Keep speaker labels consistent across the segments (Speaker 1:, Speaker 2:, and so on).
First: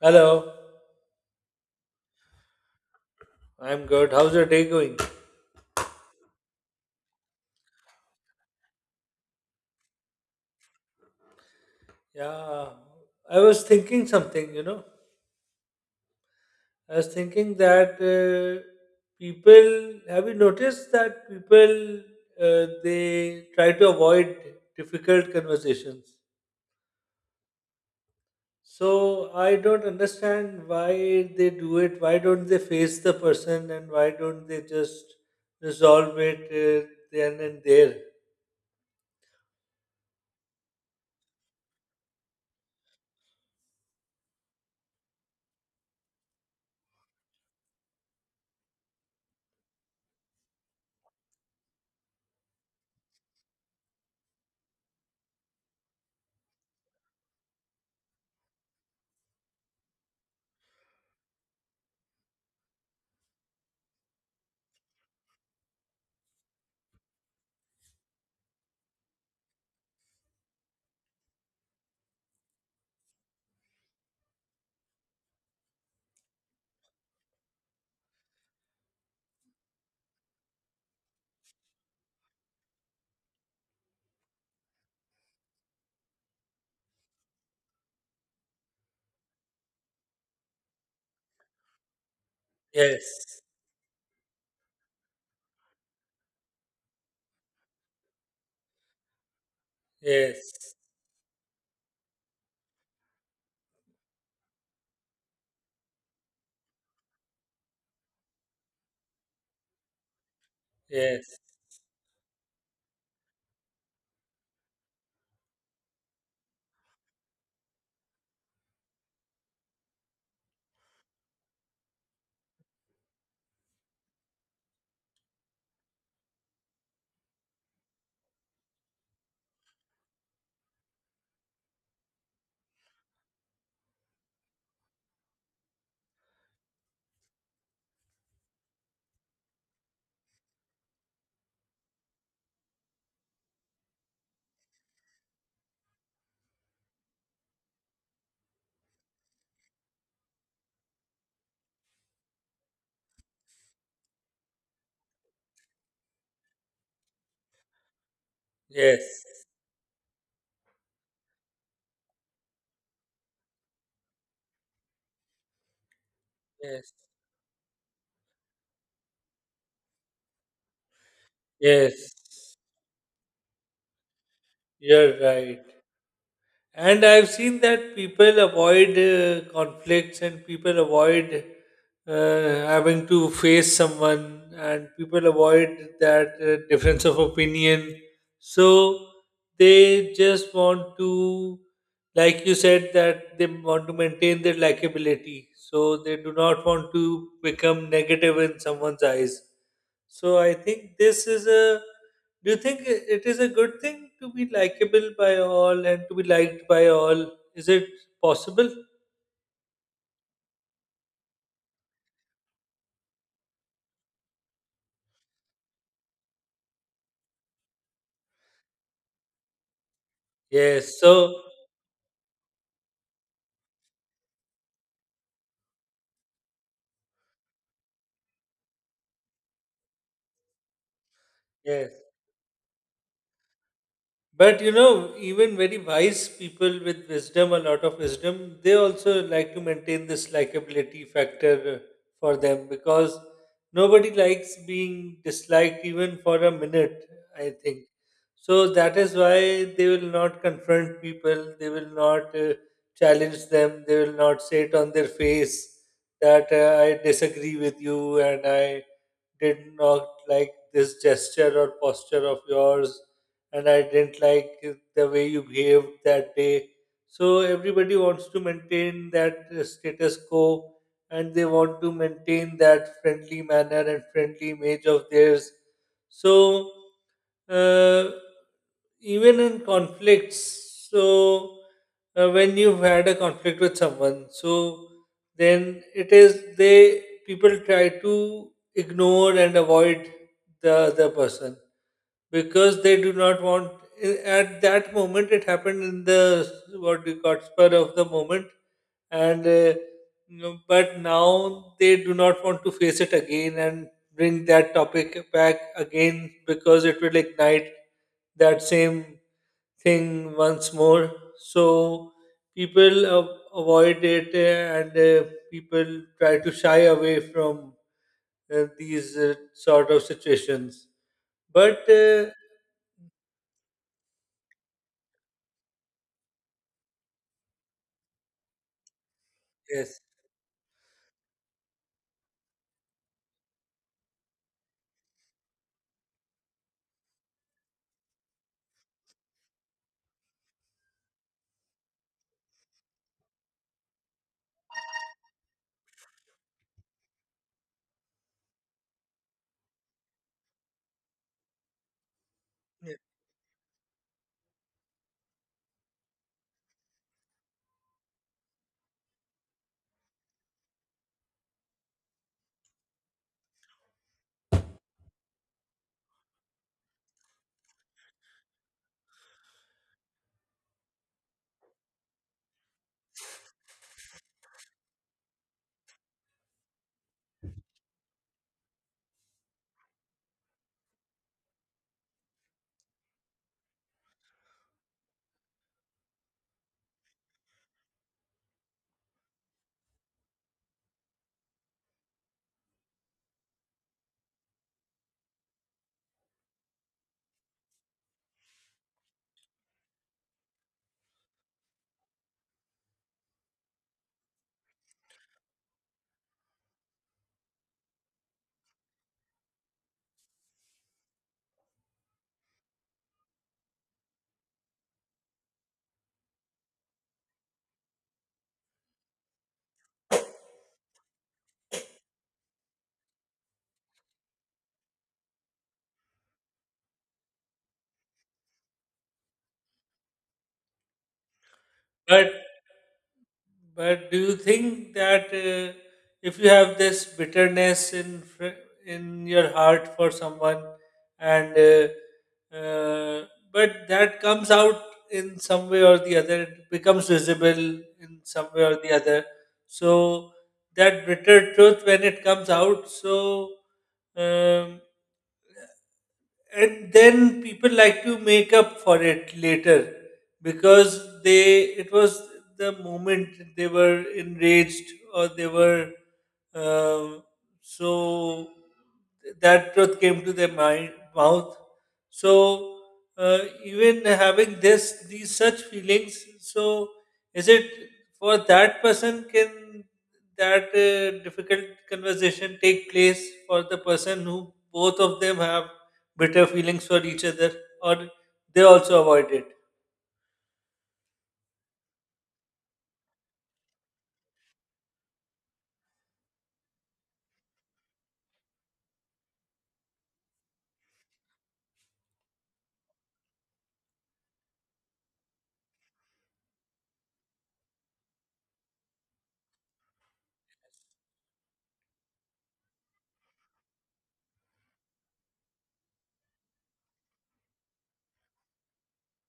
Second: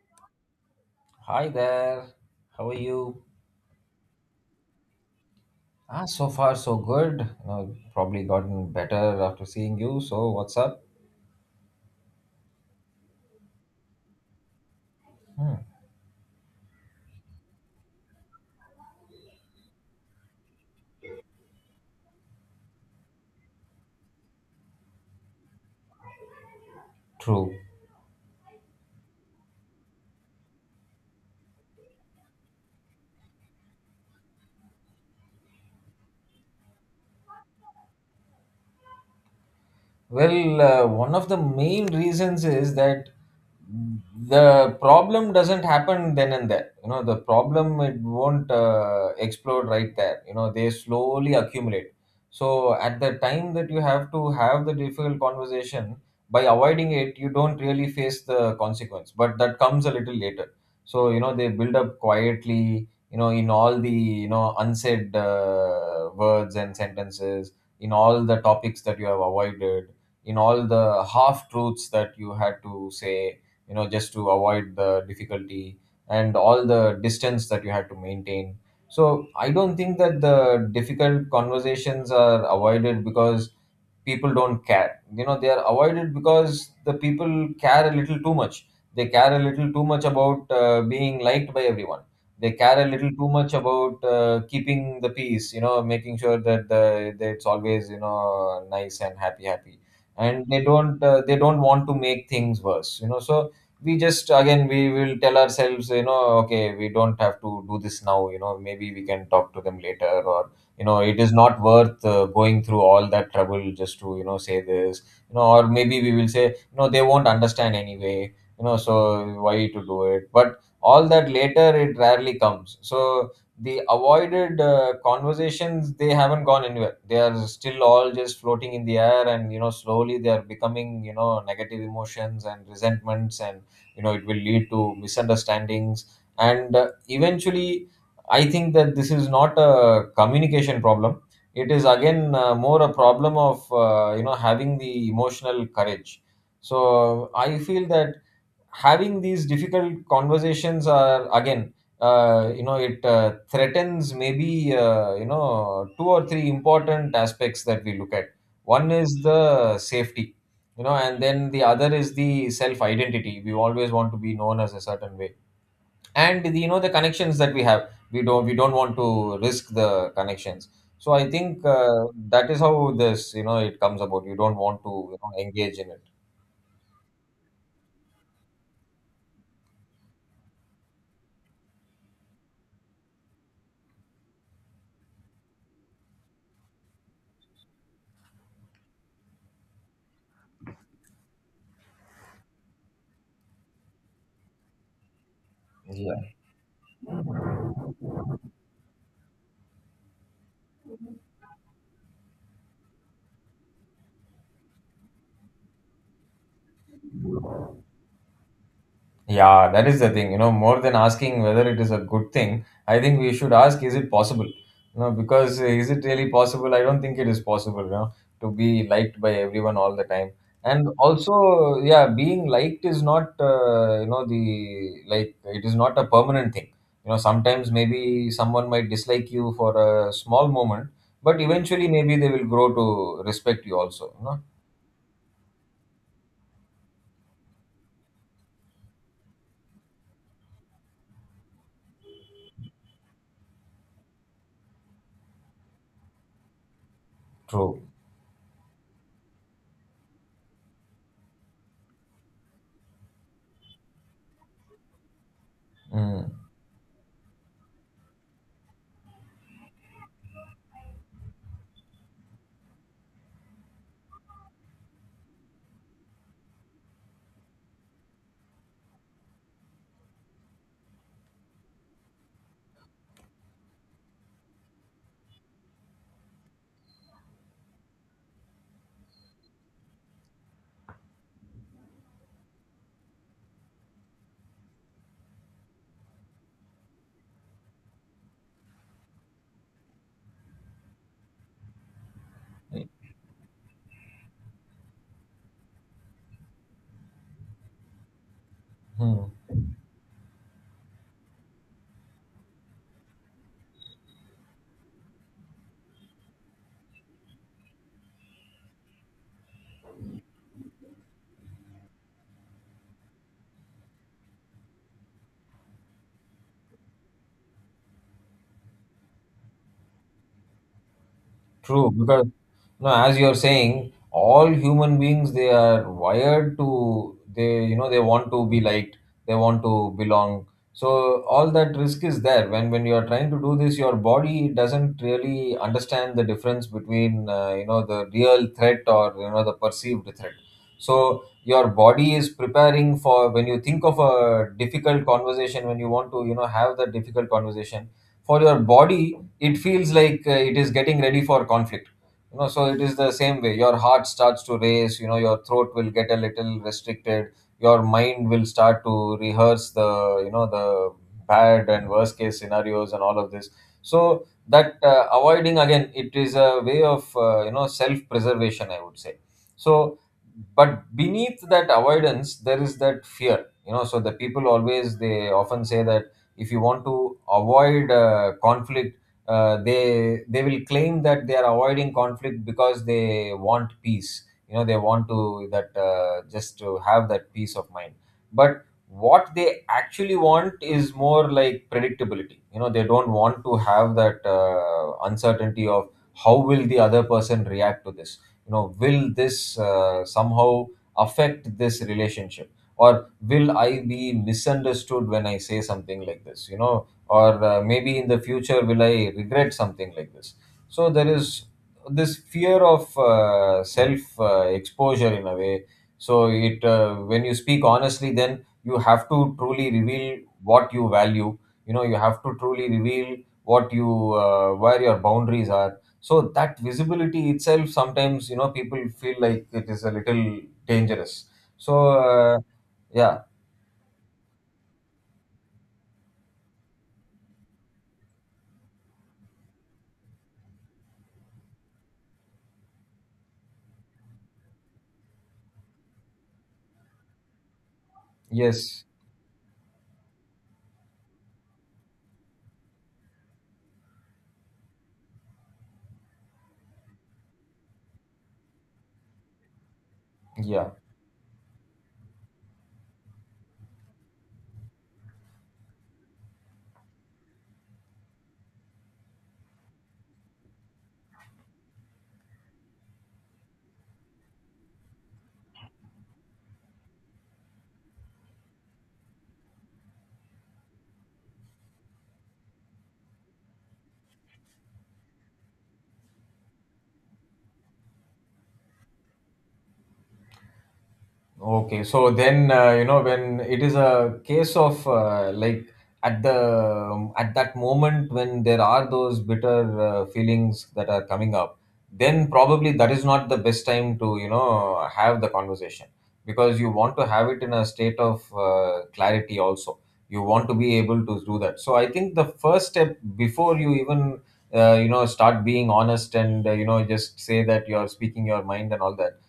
Speaker 1: Hello,
Speaker 2: Hi there. How are you?
Speaker 1: I'm good. How's your day going?
Speaker 2: Ah, so far so good. You know, probably gotten better after seeing you. So what's up?
Speaker 1: Yeah, I was thinking something. I was thinking that people, have you noticed that people, they try to avoid difficult conversations?
Speaker 2: True.
Speaker 1: So I don't understand why they do it. Why don't they face the person and why don't they just resolve it then and there?
Speaker 2: Well, one of the main reasons is that the problem doesn't happen then and there. You know, the problem it won't explode right there. You know, they slowly accumulate. So at the time that you have to have the difficult conversation, by avoiding it, you don't really face the consequence. But that comes a little later. So you know, they build up quietly. You know, in all the you know unsaid words and sentences, in all the topics that you have avoided in all the half truths that you had to say, you know, just to avoid the difficulty and all the distance that you had to maintain. So I don't think that the difficult conversations are avoided because people don't care, you know they are avoided because the people care a little too much. They care a little too much about being liked by everyone. They care a little too
Speaker 1: Yes,
Speaker 2: much about keeping the peace, you know, making sure that the that it's always you know nice and happy happy. And they
Speaker 1: yes,
Speaker 2: don't uh, they don't want to make things worse, you know, so we just again we will tell ourselves, you know, okay, we don't have to do this now. You know, maybe we can talk to them later, or you know it is
Speaker 1: yes,
Speaker 2: not worth going through all that trouble just to you know say this. You know, or maybe we will say you know they won't understand anyway, you know, so why to do it? But all that later it rarely comes. So the avoided conversations, they haven't gone anywhere. They are still all just floating in the air, and you know slowly they are becoming you know negative emotions and resentments. And you know it will lead to misunderstandings and eventually I think that this is not a communication problem. It is again more a problem of you know having the emotional courage. So I feel that having these difficult conversations are again, you know, it threatens maybe you know two or three important aspects that we look at. One is
Speaker 1: yes,
Speaker 2: the safety, you know, and then the other is the self identity. We always want to be known as a certain way, and the, you know the
Speaker 1: yes.
Speaker 2: connections that we have, we don't want to risk the connections. So I think
Speaker 1: Yes,
Speaker 2: that is how this you know it comes about. You don't want to you
Speaker 1: you're
Speaker 2: know
Speaker 1: right.
Speaker 2: engage in it.
Speaker 1: And I've seen that people avoid conflicts and people avoid uh, having to face someone and people avoid that difference of opinion. So they just want to, like you said, that they want to maintain their likability. So they
Speaker 2: Yeah.
Speaker 1: do not want to become negative in someone's eyes. So I think this is a. Do you think it is a good thing to be likable by all and to be liked by all? Is it possible?
Speaker 2: Yeah, that is the thing. You know, more than asking whether it is a good thing, I think we should ask, is it possible? You know, because is it really possible? I don't think it is possible, you know, to be liked by everyone all the time. And
Speaker 1: Yes. So,
Speaker 2: also, yeah, being liked is not, you know, the like it is not a permanent thing. You know, sometimes maybe someone might dislike you for a small moment, but eventually
Speaker 1: yes.
Speaker 2: maybe they will grow to respect you also, you know.
Speaker 1: But you know, even very wise people with wisdom, a lot of wisdom, they also like to maintain this likability factor for them because nobody likes being disliked even for a minute, I
Speaker 2: True.
Speaker 1: think. So that is why they will not confront people, they will not challenge them, they will not say it on their face
Speaker 2: Mm.
Speaker 1: that I disagree with you and I did not like this gesture or posture of yours, and I didn't like the way you behaved that day. So everybody wants to maintain that status quo and they want to maintain that friendly manner and friendly image of theirs. So uh, even in conflicts, so when you've had a conflict with someone, so then it is they, people try to ignore and avoid the other person because they do not want, at that moment it happened in the, what we got, spur of the moment,
Speaker 2: Hmm.
Speaker 1: and but now they do not want to face it again and bring that topic back again because it will ignite that same thing once more. So people avoid it, and people try to shy away from these sort of situations, but
Speaker 2: True, because no, as you're saying, all human beings, they are wired to they you know they want to be liked, they want to
Speaker 1: yes,
Speaker 2: belong. So all that risk is there. When you are trying to do this, your body doesn't really understand the difference between you know the real threat or you know the perceived threat. So your body is preparing for when you think of a difficult conversation, when you want to you know have that difficult conversation. For your body, it feels like it is getting ready for conflict. You know, so it is
Speaker 1: yeah.
Speaker 2: the same way. Your heart starts to race, you know, your throat will get a little restricted, your mind will start to rehearse the you know the bad and worst case scenarios and all of this. So that avoiding, again, it is a way of you know self preservation, I would say. So but beneath that avoidance there is that fear. You know, so the people always, they often say that if you want to avoid conflict, they will claim that they are avoiding conflict because they want peace. You know, they want to that just to have that peace of mind. But what they actually want is more like predictability. You know, they don't want to have that uncertainty of how will the other person react to this. You know, will this somehow affect this relationship, or will I be misunderstood when I say something like this? You know, or maybe in the future will I regret something like this? So there is this fear of self exposure in a way. So it when you speak honestly, then you have to truly reveal what you value. You know, you have to truly reveal what you where your boundaries are. So that visibility itself, sometimes you know people feel like it is a little dangerous. So
Speaker 1: but
Speaker 2: uh, yeah.
Speaker 1: But do you think that if you have this bitterness in in your heart for someone, and uh, but that comes out in some way or the other, it becomes visible in some way or
Speaker 2: Yes.
Speaker 1: the other. So that bitter truth, when it comes out, so um, and then people like to make up for it later
Speaker 2: Yeah.
Speaker 1: because they it was the moment they were enraged or they were, um, so that truth came to their mind mouth. So even having this, these such feelings, so is it for that person can that difficult conversation take place for the person who both of them have bitter feelings for each other, or they also avoid it.
Speaker 2: Okay, so then you know when it is a case of like at the at that moment when there are those bitter feelings that are coming up, then probably that is not the best time to you know have the conversation, because you want to have it in a state of clarity also. You want to be able to do that. So I think the first step, before you even you know start being honest and you know just say that you're speaking your mind and all that,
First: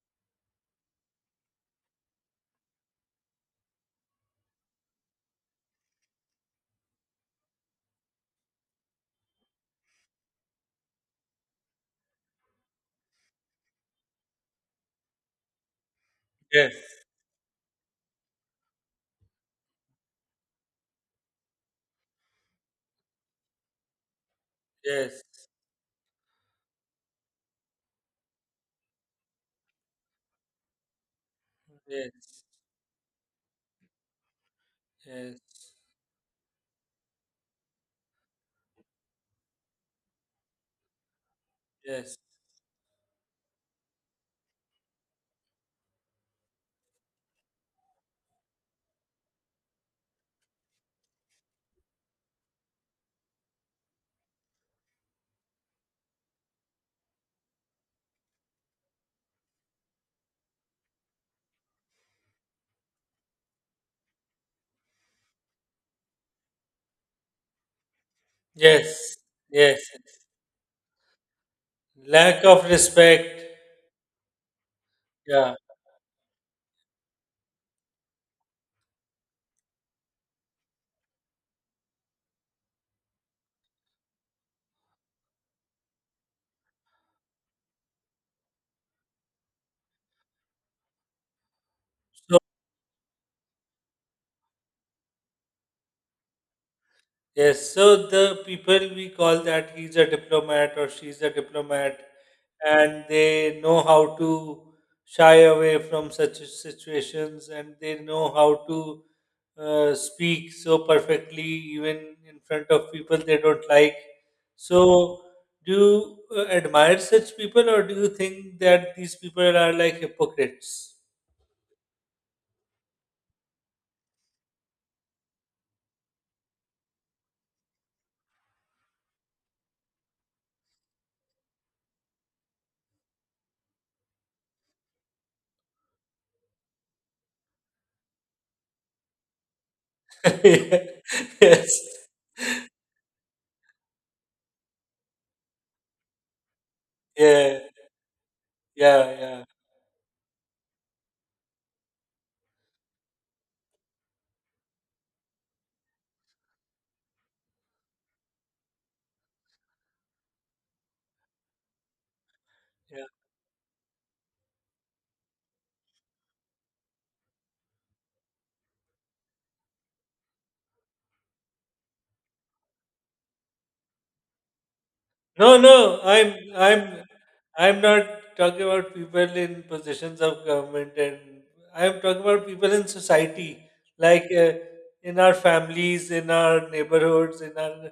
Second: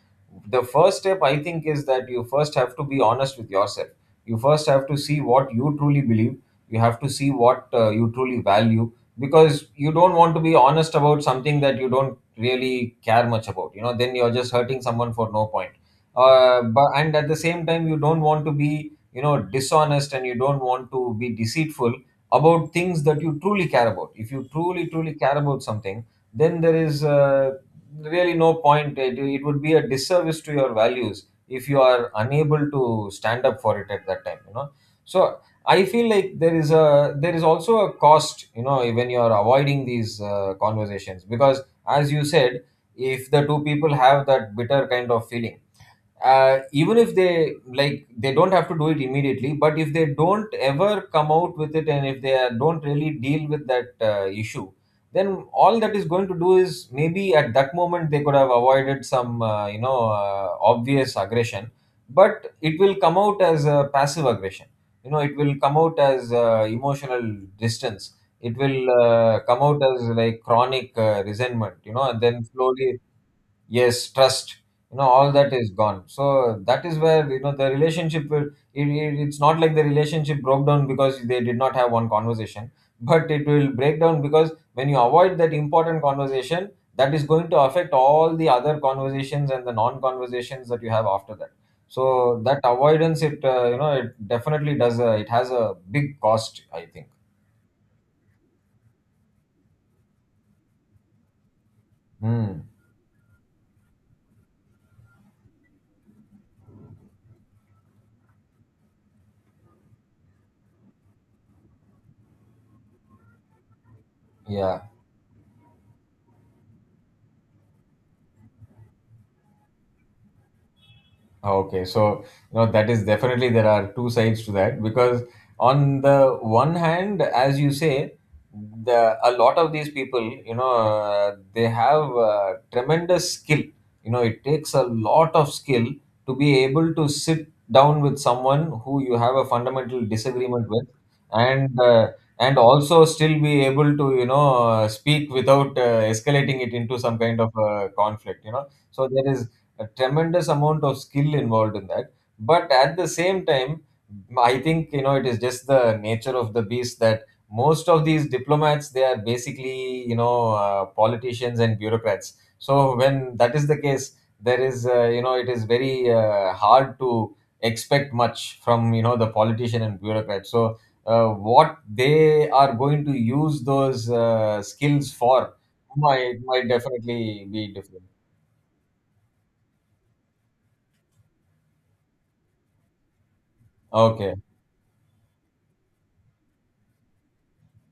Speaker 2: the first step I think is that you first have to be honest with yourself. You first have to see what you truly believe. You have to see what you truly value, because you don't want to be honest about something that you don't really care much about. You know, then you're just hurting someone for no point.
Speaker 1: Yes,
Speaker 2: But and at the same time, you don't want to be you know dishonest, and you don't want to be deceitful about things that you truly care about. If you truly truly care
Speaker 1: yes,
Speaker 2: about something, then there is really no point. It would be a disservice to your values if you are
Speaker 1: yes,
Speaker 2: unable to stand up for it at that time. You know, so
Speaker 1: yes,
Speaker 2: I feel like there is a there is also a cost. You know, when you are avoiding these conversations, because as
Speaker 1: yes,
Speaker 2: you said, if the two people have that bitter kind of feeling, even if they like they don't have to do it immediately, but if they don't ever come out with it, and if don't really deal with that issue, then all that is going to do is maybe at that moment they could have avoided some you know obvious aggression, but it will come out as a passive aggression. You know, it will come out as emotional distance. It will
Speaker 1: yes,
Speaker 2: come out
Speaker 1: yes.
Speaker 2: as like chronic resentment. You know, and then
Speaker 1: Lack of
Speaker 2: slowly
Speaker 1: respect.
Speaker 2: yes trust, you know all that
Speaker 1: Yeah.
Speaker 2: is gone. So that is where you know the relationship will it's not like the relationship broke down because they did not have one conversation, but it will break down because when you avoid that important conversation, that is going to affect all the other conversations and the non conversations that you have after that.
Speaker 1: So
Speaker 2: So that avoidance, it you know, it definitely does a, it has a big cost I think.
Speaker 1: yes, so the people we call that he's a diplomat or she's a diplomat
Speaker 2: Hmm.
Speaker 1: and they know how to shy away from such situations and they know how to speak so perfectly even in front of people they don't like.
Speaker 2: Yeah.
Speaker 1: So do you admire such people or do you think that these people are like hypocrites?
Speaker 2: Ah, okay, so you know that is definitely there are two sides to that, because on the one hand, as you say, the a lot of these people, you know, they have tremendous skill. You know, it takes a lot of skill to be able to sit down with someone who you have a fundamental disagreement with,
Speaker 1: Yes,
Speaker 2: and uh,
Speaker 1: yes,
Speaker 2: and also still be able to you know speak without escalating it into some kind of conflict. You know, so
Speaker 1: yeah,
Speaker 2: there
Speaker 1: yeah,
Speaker 2: is a tremendous amount of skill involved in that. But at the same time, I think you know it is just the nature of the beast that most of these diplomats, they are basically you know politicians and bureaucrats. So
Speaker 1: yeah.
Speaker 2: when that is the case, there is you know it is very hard to expect much from you know the politician and bureaucrat. So what they are going to use those skills
Speaker 1: No,
Speaker 2: for
Speaker 1: no, I'm
Speaker 2: might
Speaker 1: I'm
Speaker 2: definitely be
Speaker 1: I'm not
Speaker 2: different.
Speaker 1: talking about people in positions of government, and I'm talking about people in society, like
Speaker 2: Okay.
Speaker 1: in our families, in our neighborhoods, in our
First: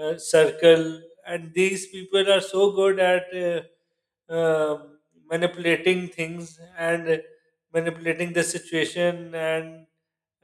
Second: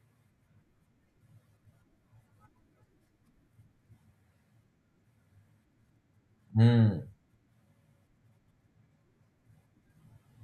Speaker 1: circle, and these people are so good at um manipulating things
Speaker 2: Hmm.
Speaker 1: and manipulating the situation and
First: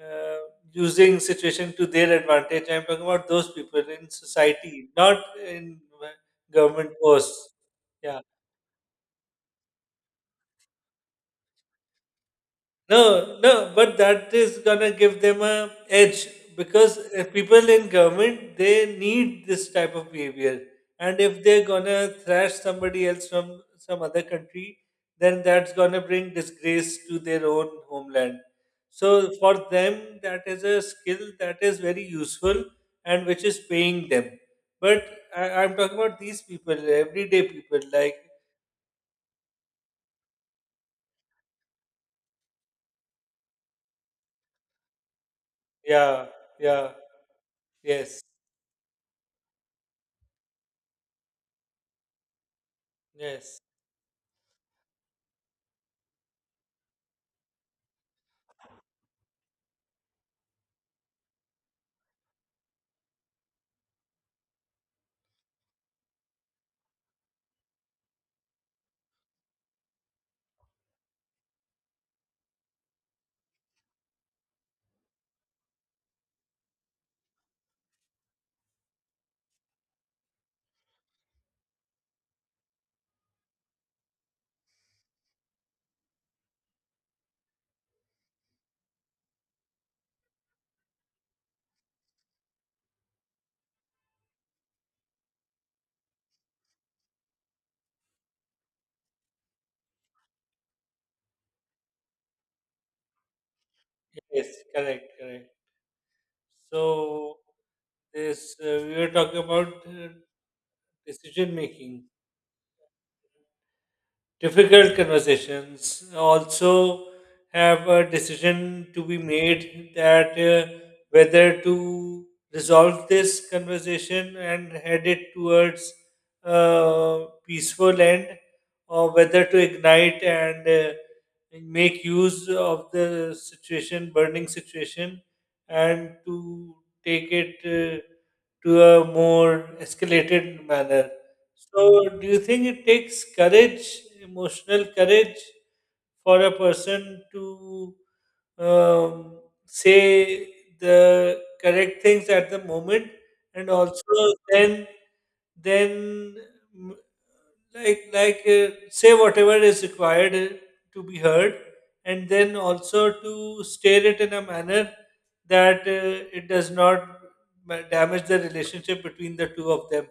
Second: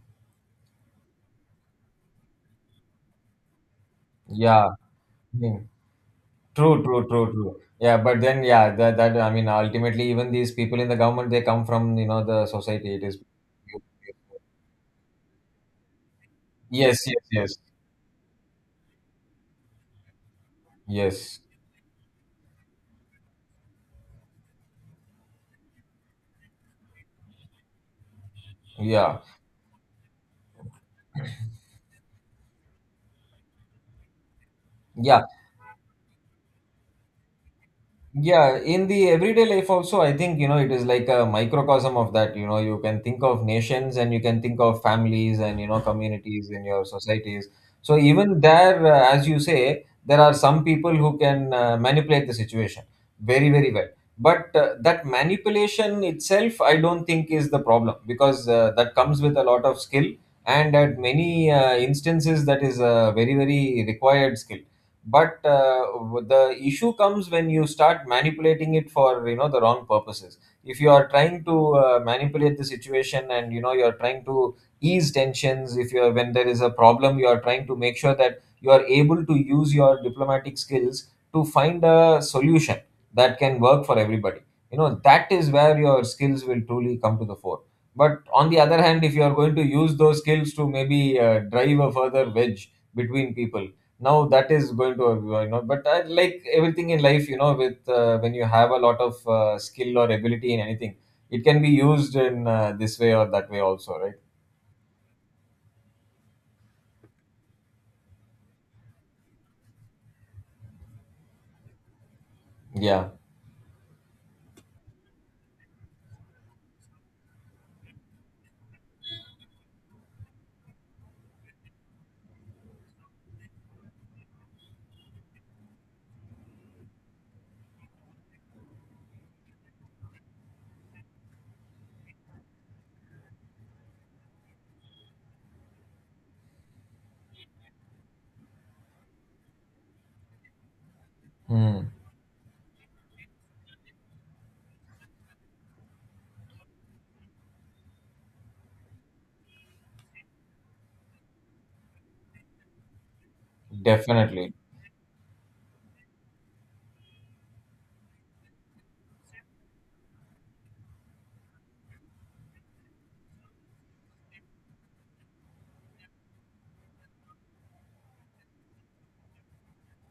Speaker 1: uh, using situation to their advantage. I'm talking about those people in
Speaker 2: Yeah,
Speaker 1: society, not
Speaker 2: yeah.
Speaker 1: in
Speaker 2: True,
Speaker 1: government
Speaker 2: true, true,
Speaker 1: posts.
Speaker 2: true. Yeah, but
Speaker 1: Yeah.
Speaker 2: then yeah, that I mean, ultimately, even these people in the government, they come from, you know, the society.
Speaker 1: No,
Speaker 2: It is.
Speaker 1: no, but that is gonna give them a edge because
Speaker 2: Yes, yes, yes,
Speaker 1: people in government they need this type of behavior, and if
Speaker 2: yes.
Speaker 1: they're gonna thrash somebody else from some other country, then that's gonna bring disgrace to their own homeland.
Speaker 2: Yeah,
Speaker 1: So for them, that is a skill that is very useful and which is paying them. But
Speaker 2: yeah.
Speaker 1: I'm talking about these people, everyday people, like
Speaker 2: Yeah, in the everyday life also, I think, it is like a microcosm of that. You can think of nations and you can think of families and,
Speaker 1: yeah,
Speaker 2: communities in your
Speaker 1: yeah,
Speaker 2: societies. So
Speaker 1: yes,
Speaker 2: even there, as you say, there are some people who can manipulate the situation very,
Speaker 1: yes,
Speaker 2: very well. But that manipulation itself, I don't think is the problem, because that comes with a lot of skill, and at many instances that is a very, very required skill. But the issue comes when you start manipulating it for the wrong purposes. If you are trying to manipulate the situation, and you are trying to ease tensions, if you are, when there is a problem, you are trying to make sure that you are able to use your diplomatic skills to find a solution that can work for everybody, that is where your skills will truly come to the fore. But on the other hand, if you are going to use those skills to maybe drive a further wedge between people, now that is going to but I, like everything in life, with when you have a lot of skill or ability in anything, it can be used in this way or that way also, right?
Speaker 1: yes, correct, correct. So, this we were talking about decision making.
Speaker 2: Yeah.
Speaker 1: Difficult conversations also have a decision to be made, that whether to resolve this conversation and head it towards a peaceful end, or whether to ignite and make use of the situation, burning situation, and to take it to a more escalated manner.
Speaker 2: Hmm.
Speaker 1: So, do you think it takes courage, emotional courage, for a person to um, say the correct things at the moment, and also
Speaker 2: Definitely.
Speaker 1: then, mm, like say whatever is required to be heard, and then also to state it in a manner that it does not damage the relationship between the two of them.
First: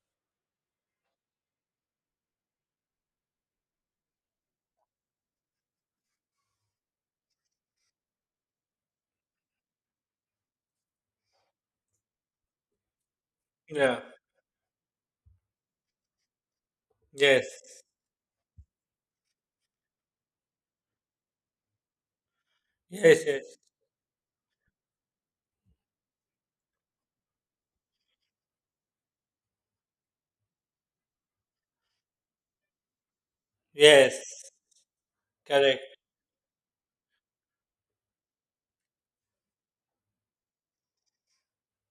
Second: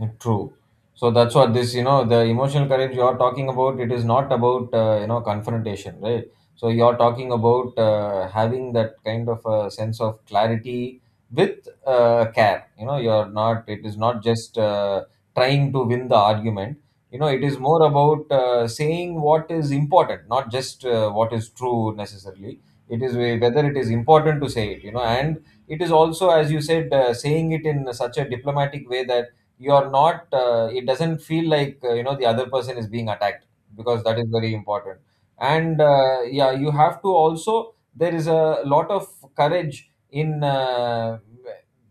Speaker 2: Mm. True. So that's what this, the emotional courage you're talking about, it is not about, confrontation, right? So you're talking about having that kind of a sense of clarity with care. You're not, it is
Speaker 1: Yeah.
Speaker 2: not just trying to win the argument. It is more
Speaker 1: Yes.
Speaker 2: about saying what is important, not just what is true necessarily. It is
Speaker 1: Yes, yes,
Speaker 2: whether it is important to say it, and it is also, as you said, saying it in such a diplomatic way that you're not, it doesn't feel like, the other person is being attacked, because that is
Speaker 1: yes,
Speaker 2: very important. And
Speaker 1: correct.
Speaker 2: yeah, you have to also, there is a lot of courage in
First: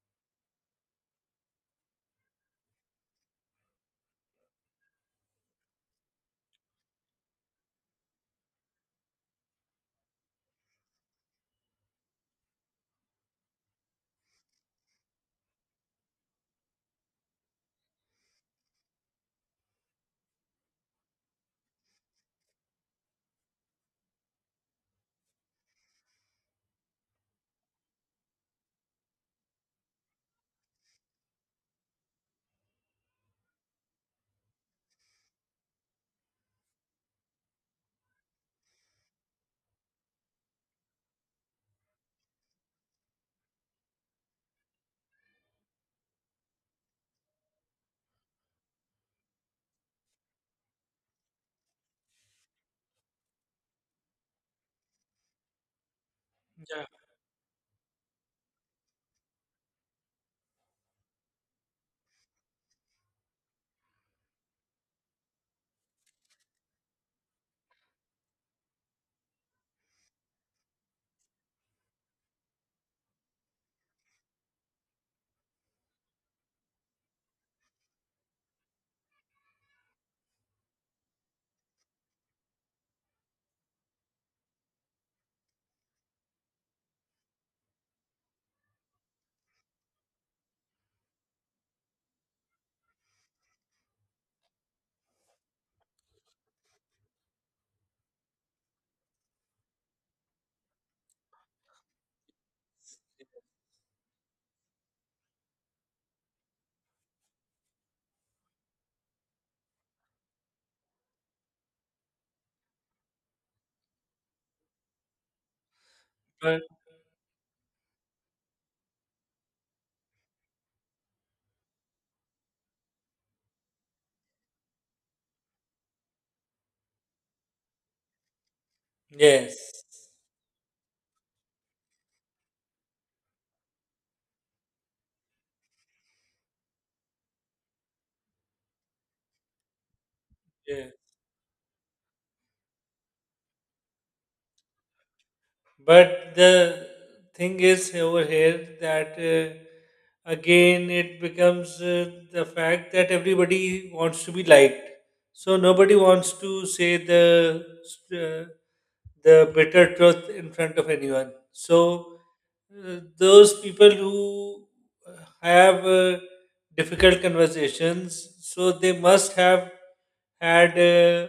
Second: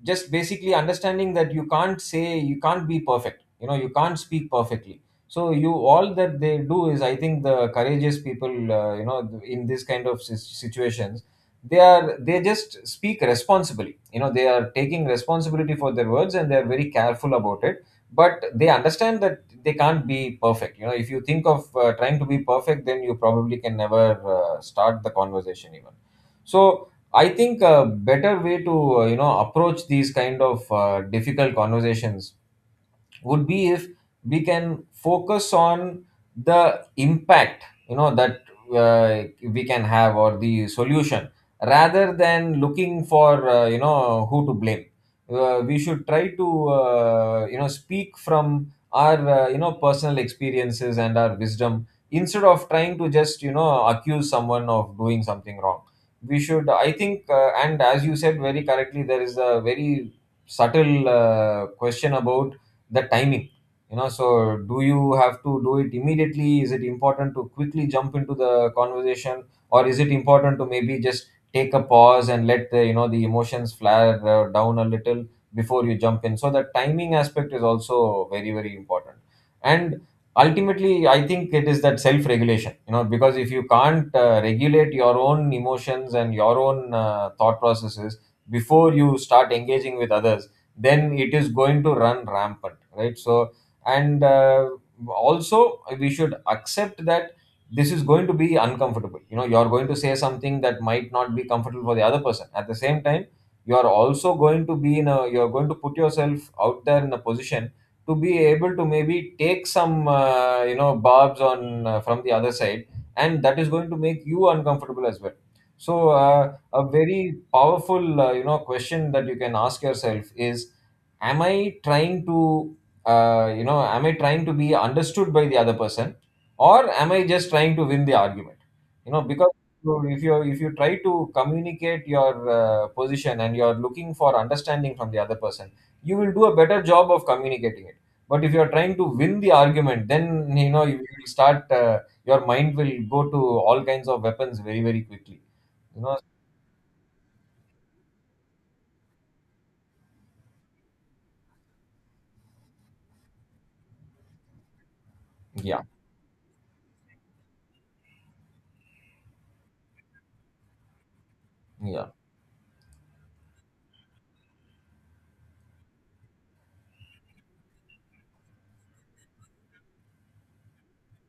Speaker 2: just basically understanding that you can't say, you can't be perfect, you can't speak perfectly. So you, all that they do is, I think the courageous people, in this kind of situations, they just speak responsibly. They are taking responsibility for their words, and they are very careful about it. But they understand that they can't be perfect. If you think of trying to be perfect, then you probably can never start the conversation even. So I think a better way to approach these kind of difficult conversations would be, if we can focus on the impact, that uh, we can have, or the solution, rather than looking for who to blame. We should try to speak from our personal experiences and our wisdom, instead of trying to just accuse someone of doing something wrong. We should,
Speaker 1: Yeah,
Speaker 2: I think, and as you said very correctly, there is a very subtle question about the timing, so, do you have to do it immediately? Is it important to quickly jump into the conversation, or is it important to maybe just take a pause and let the, the emotions flare down a little, before you jump in? So the timing aspect is also very, very important. And ultimately, I think it is that self regulation, because if you can't regulate your own emotions and your own thought processes before you start engaging with others, then it is going to run rampant, right? So, and also, we should accept that this is going to be uncomfortable. You're going to say something that might not be comfortable for the other person. At the same time, you're also going to be in a, you're going to put yourself out there in a position to be able to maybe take some barbs on, from the other side, and that is going to make you uncomfortable as well. So
Speaker 1: but
Speaker 2: a very powerful question that you can ask yourself is, am I trying to am I trying to be understood by the other person, or am I just trying to win the argument? Because
Speaker 1: yes,
Speaker 2: if you try to communicate your position, and you're looking for understanding from the other person, you will do a better job of communicating it. But if you're trying to win the argument, then
Speaker 1: yes.
Speaker 2: you will start, your mind will go to all kinds of weapons very, very quickly. you know
Speaker 1: But the thing is over here that again it becomes the fact that everybody wants to be liked. So
Speaker 2: yeah.
Speaker 1: nobody wants to say uh, the bitter truth in front of anyone.
Speaker 2: Yeah,
Speaker 1: So those people who have difficult conversations, so they must have had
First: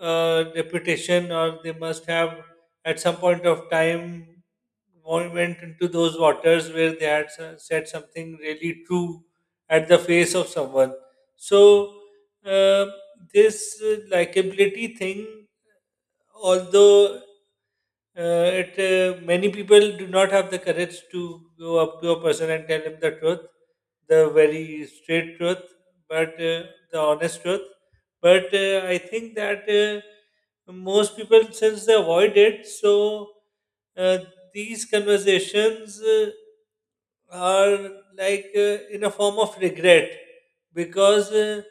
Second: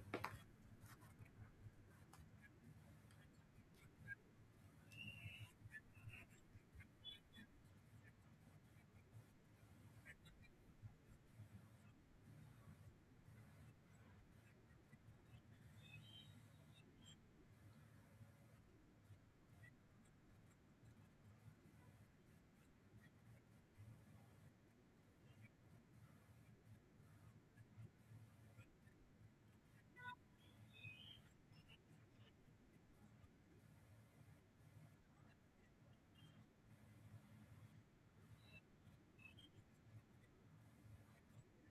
Speaker 1: a reputation, or they must have at some point of time went into those waters where they had said something really true at the face of someone. So uh, this likability thing, although it many people do not have the courage to go up to a person and tell him the truth, the very straight truth, but the honest truth. But I think that most people, since they avoid it, so uh, these conversations are like in a form of regret because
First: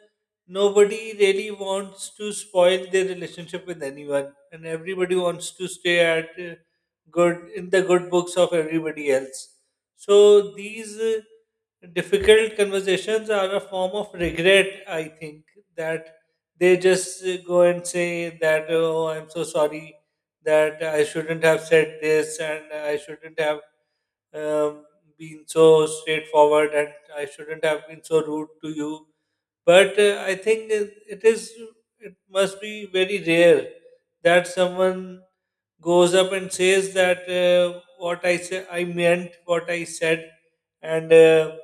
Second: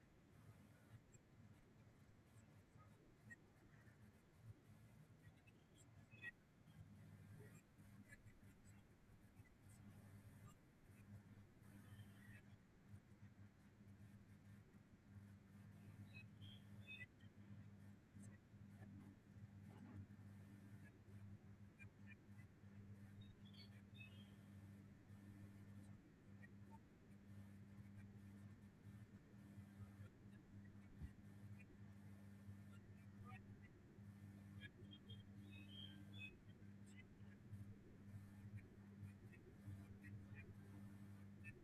Speaker 1: nobody really wants to spoil their relationship with anyone, and everybody wants to stay at good, in the good books of everybody else. So these difficult conversations are a form of regret, I think, that they just go and say that, oh, I'm so sorry that I shouldn't have said this, and I shouldn't have, um, been so straightforward, and I shouldn't have been so rude to you. But I think it, it is, it must be very rare that someone goes up and says that what I said, I meant what I said, and uh,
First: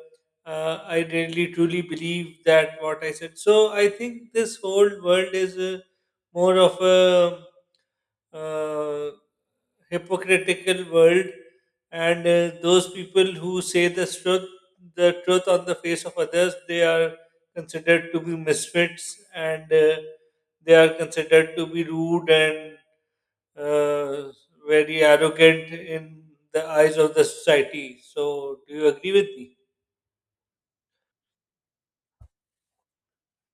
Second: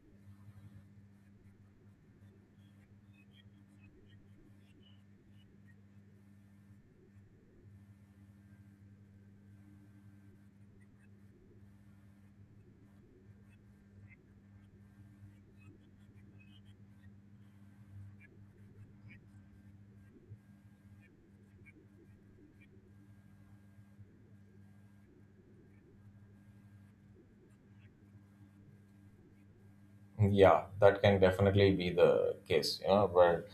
Speaker 1: uh, I really truly believe that what I said. So I think this whole world is more of a uh, hypocritical world, and those people who say the truth, the truth on the face of others, they are considered to be misfits, and they are considered to be rude and uh, very arrogant in the eyes of the society. So do you agree with me?
Speaker 2: yeah, that can definitely be the case. But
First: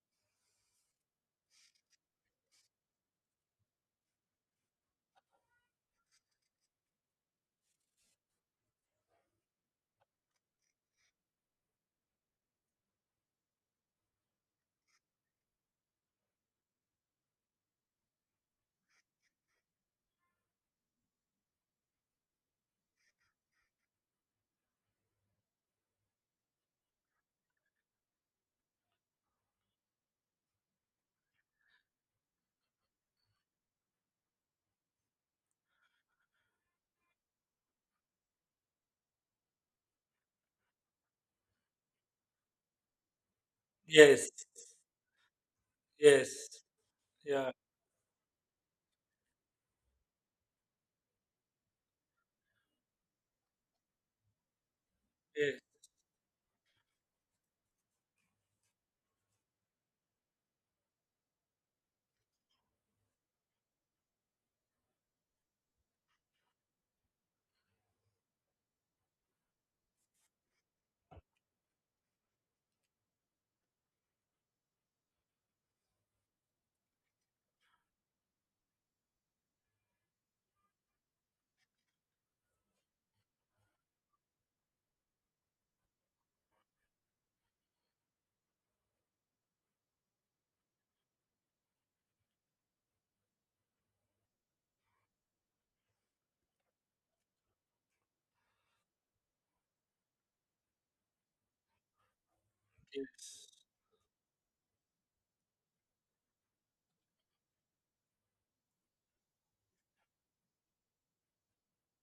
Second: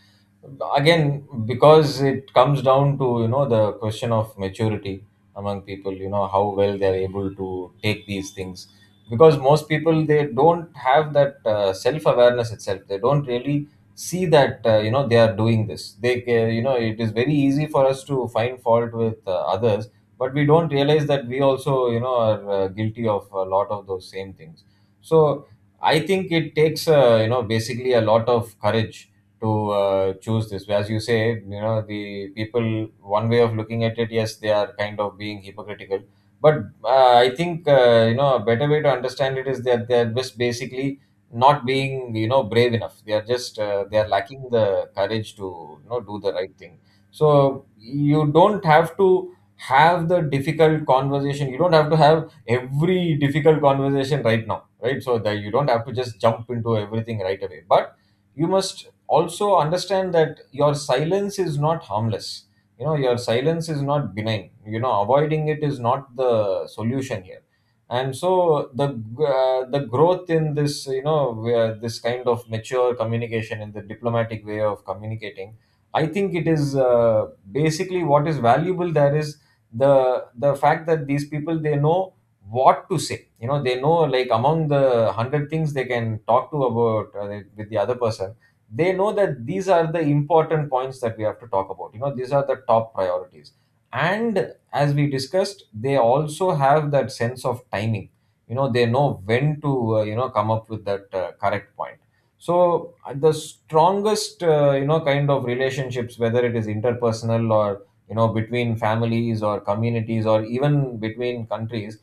Speaker 2: again, because it comes down to the question of maturity among people, how well they're able to take these things. Because most people, they don't have that self awareness itself. They don't really see that they are doing this. They it is very easy for us to find fault with others, but we don't realize that we also, are guilty of a lot of those same things. So I think it takes basically a lot of courage to choose this. As you say, the people, one way of looking at it, yes, they are kind of being hypocritical. But I think, a better way to understand it is that they are just basically not being, brave enough. They are just they are
Speaker 1: Yes,
Speaker 2: lacking the courage to do the
Speaker 1: yes,
Speaker 2: right thing.
Speaker 1: yeah,
Speaker 2: So you don't have to have the difficult conversation. You don't have to have every difficult conversation right now, right? So that, you
Speaker 1: yes,
Speaker 2: don't have to just jump into everything right away. But you must also understand that your silence is not harmless. Your silence is not benign. Avoiding it is not the solution here. And so the growth in this, where this kind of mature communication and the diplomatic way of communicating, I think it is basically, what is valuable there is the fact that these people, they know what to say. They know, like, among the 100 things they can talk to about, with the other person, they know that these are the important points that we have to talk about. These are the top priorities. And as we discussed, they also have that sense of timing. They know when to come up with that correct point. So the
Speaker 1: yes,
Speaker 2: strongest kind of relationships, whether it is interpersonal or between families or communities or even between countries,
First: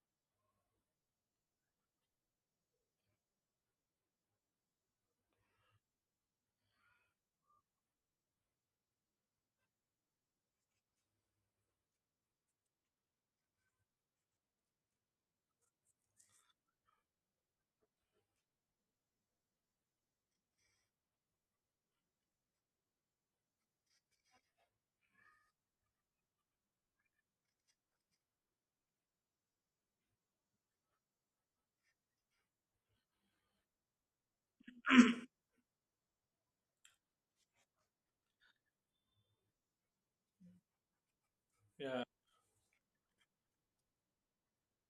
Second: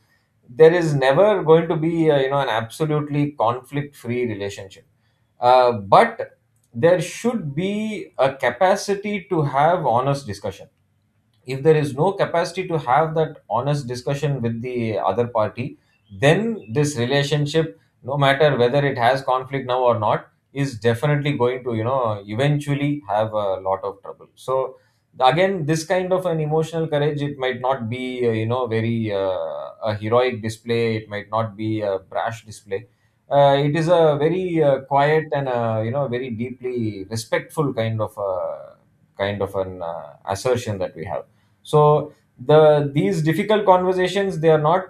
Speaker 2: there is never going to be an absolutely conflict free relationship. But there should be a capacity to have honest discussion. If there is no capacity to have that honest discussion with the other party, then this relationship, no matter whether it has conflict now or not, is definitely going to eventually have a lot of trouble. So again, this kind of an emotional courage, it might not be very, a heroic display. It might not be a brash display. It is a very quiet and very deeply respectful kind of an assertion that we have.
Speaker 1: yeah.
Speaker 2: So these difficult conversations, they are not,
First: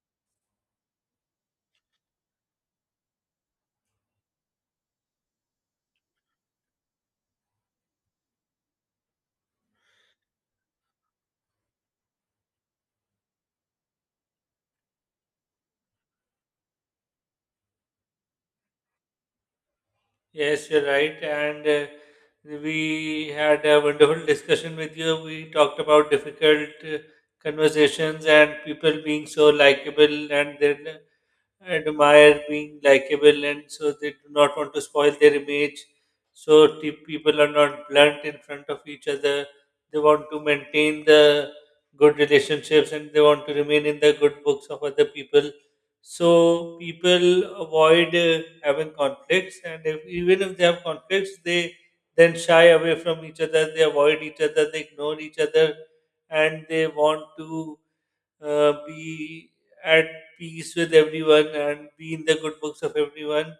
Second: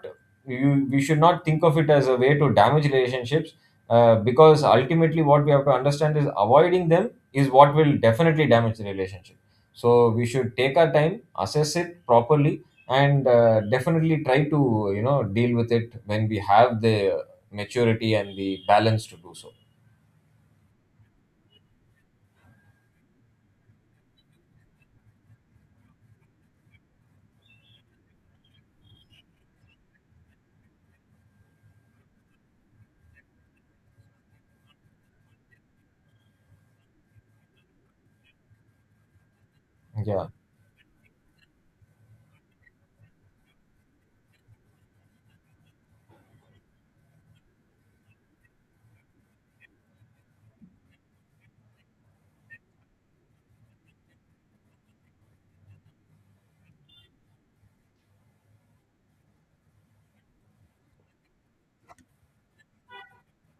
Speaker 2: we should not think of it as a way to damage relationships. Because ultimately, what we have to understand is, avoiding them is what will definitely damage the relationship. So we should take our time, assess it properly, and definitely try to deal with it when we have the maturity and the balance to do so.
Speaker 1: Yes, you're right. And we had a wonderful discussion with you. We talked about difficult conversations and people being so likable, and their admire being likable, and so they do not want to spoil their image. So people are not blunt in front of each other, they want
Speaker 2: Yeah.
Speaker 1: to maintain the good relationships, and they want to remain in the good books of other people. So people avoid having conflicts, and if, even if they have conflicts, they then shy away from each other, they avoid each other, they ignore each other, and they want to be at peace with everyone and be in the good books of everyone.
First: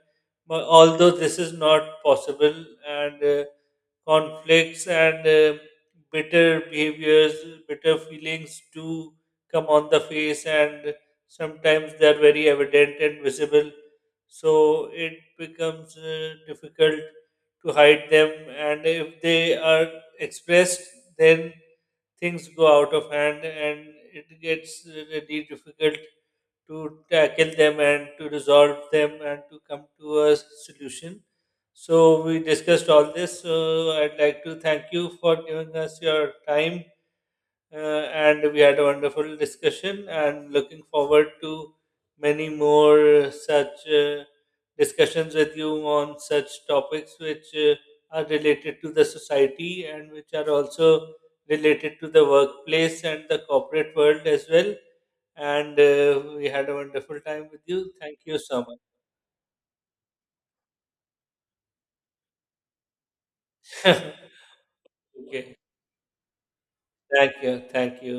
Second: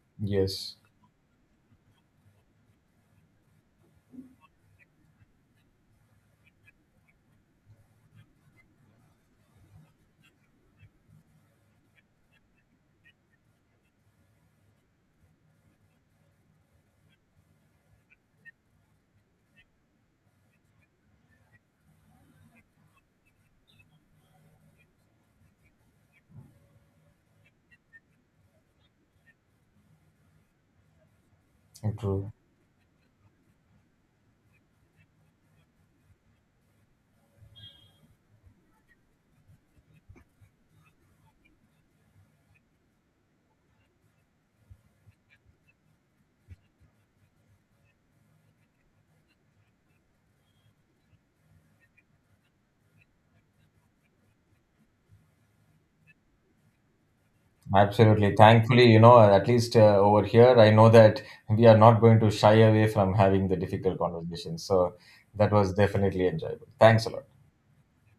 Speaker 1: But
Speaker 2: Yes.
Speaker 1: although this is not possible, and conflicts and bitter behaviors, bitter feelings do come on the face, and sometimes they are very evident and visible. So it becomes difficult to hide them, and if they are expressed, then things go out of hand, and it gets really difficult to tackle them and to resolve them and to come to a solution. So,
Speaker 2: True.
Speaker 1: we discussed all this. So, I'd like to thank you for giving us your time, uh, and we had a wonderful discussion, and looking forward to many more such discussions with you on such topics which are related to the society and which are also related to the workplace and the corporate world as well. And we had a wonderful time with you. Thank
Speaker 2: Absolutely.
Speaker 1: you so much.
Speaker 2: Thankfully, at least over here, I know that we are not going to shy away from having the difficult conversations. So that
Speaker 1: Okay,
Speaker 2: was definitely enjoyable. Thanks a lot.
Speaker 1: thank you, thank you.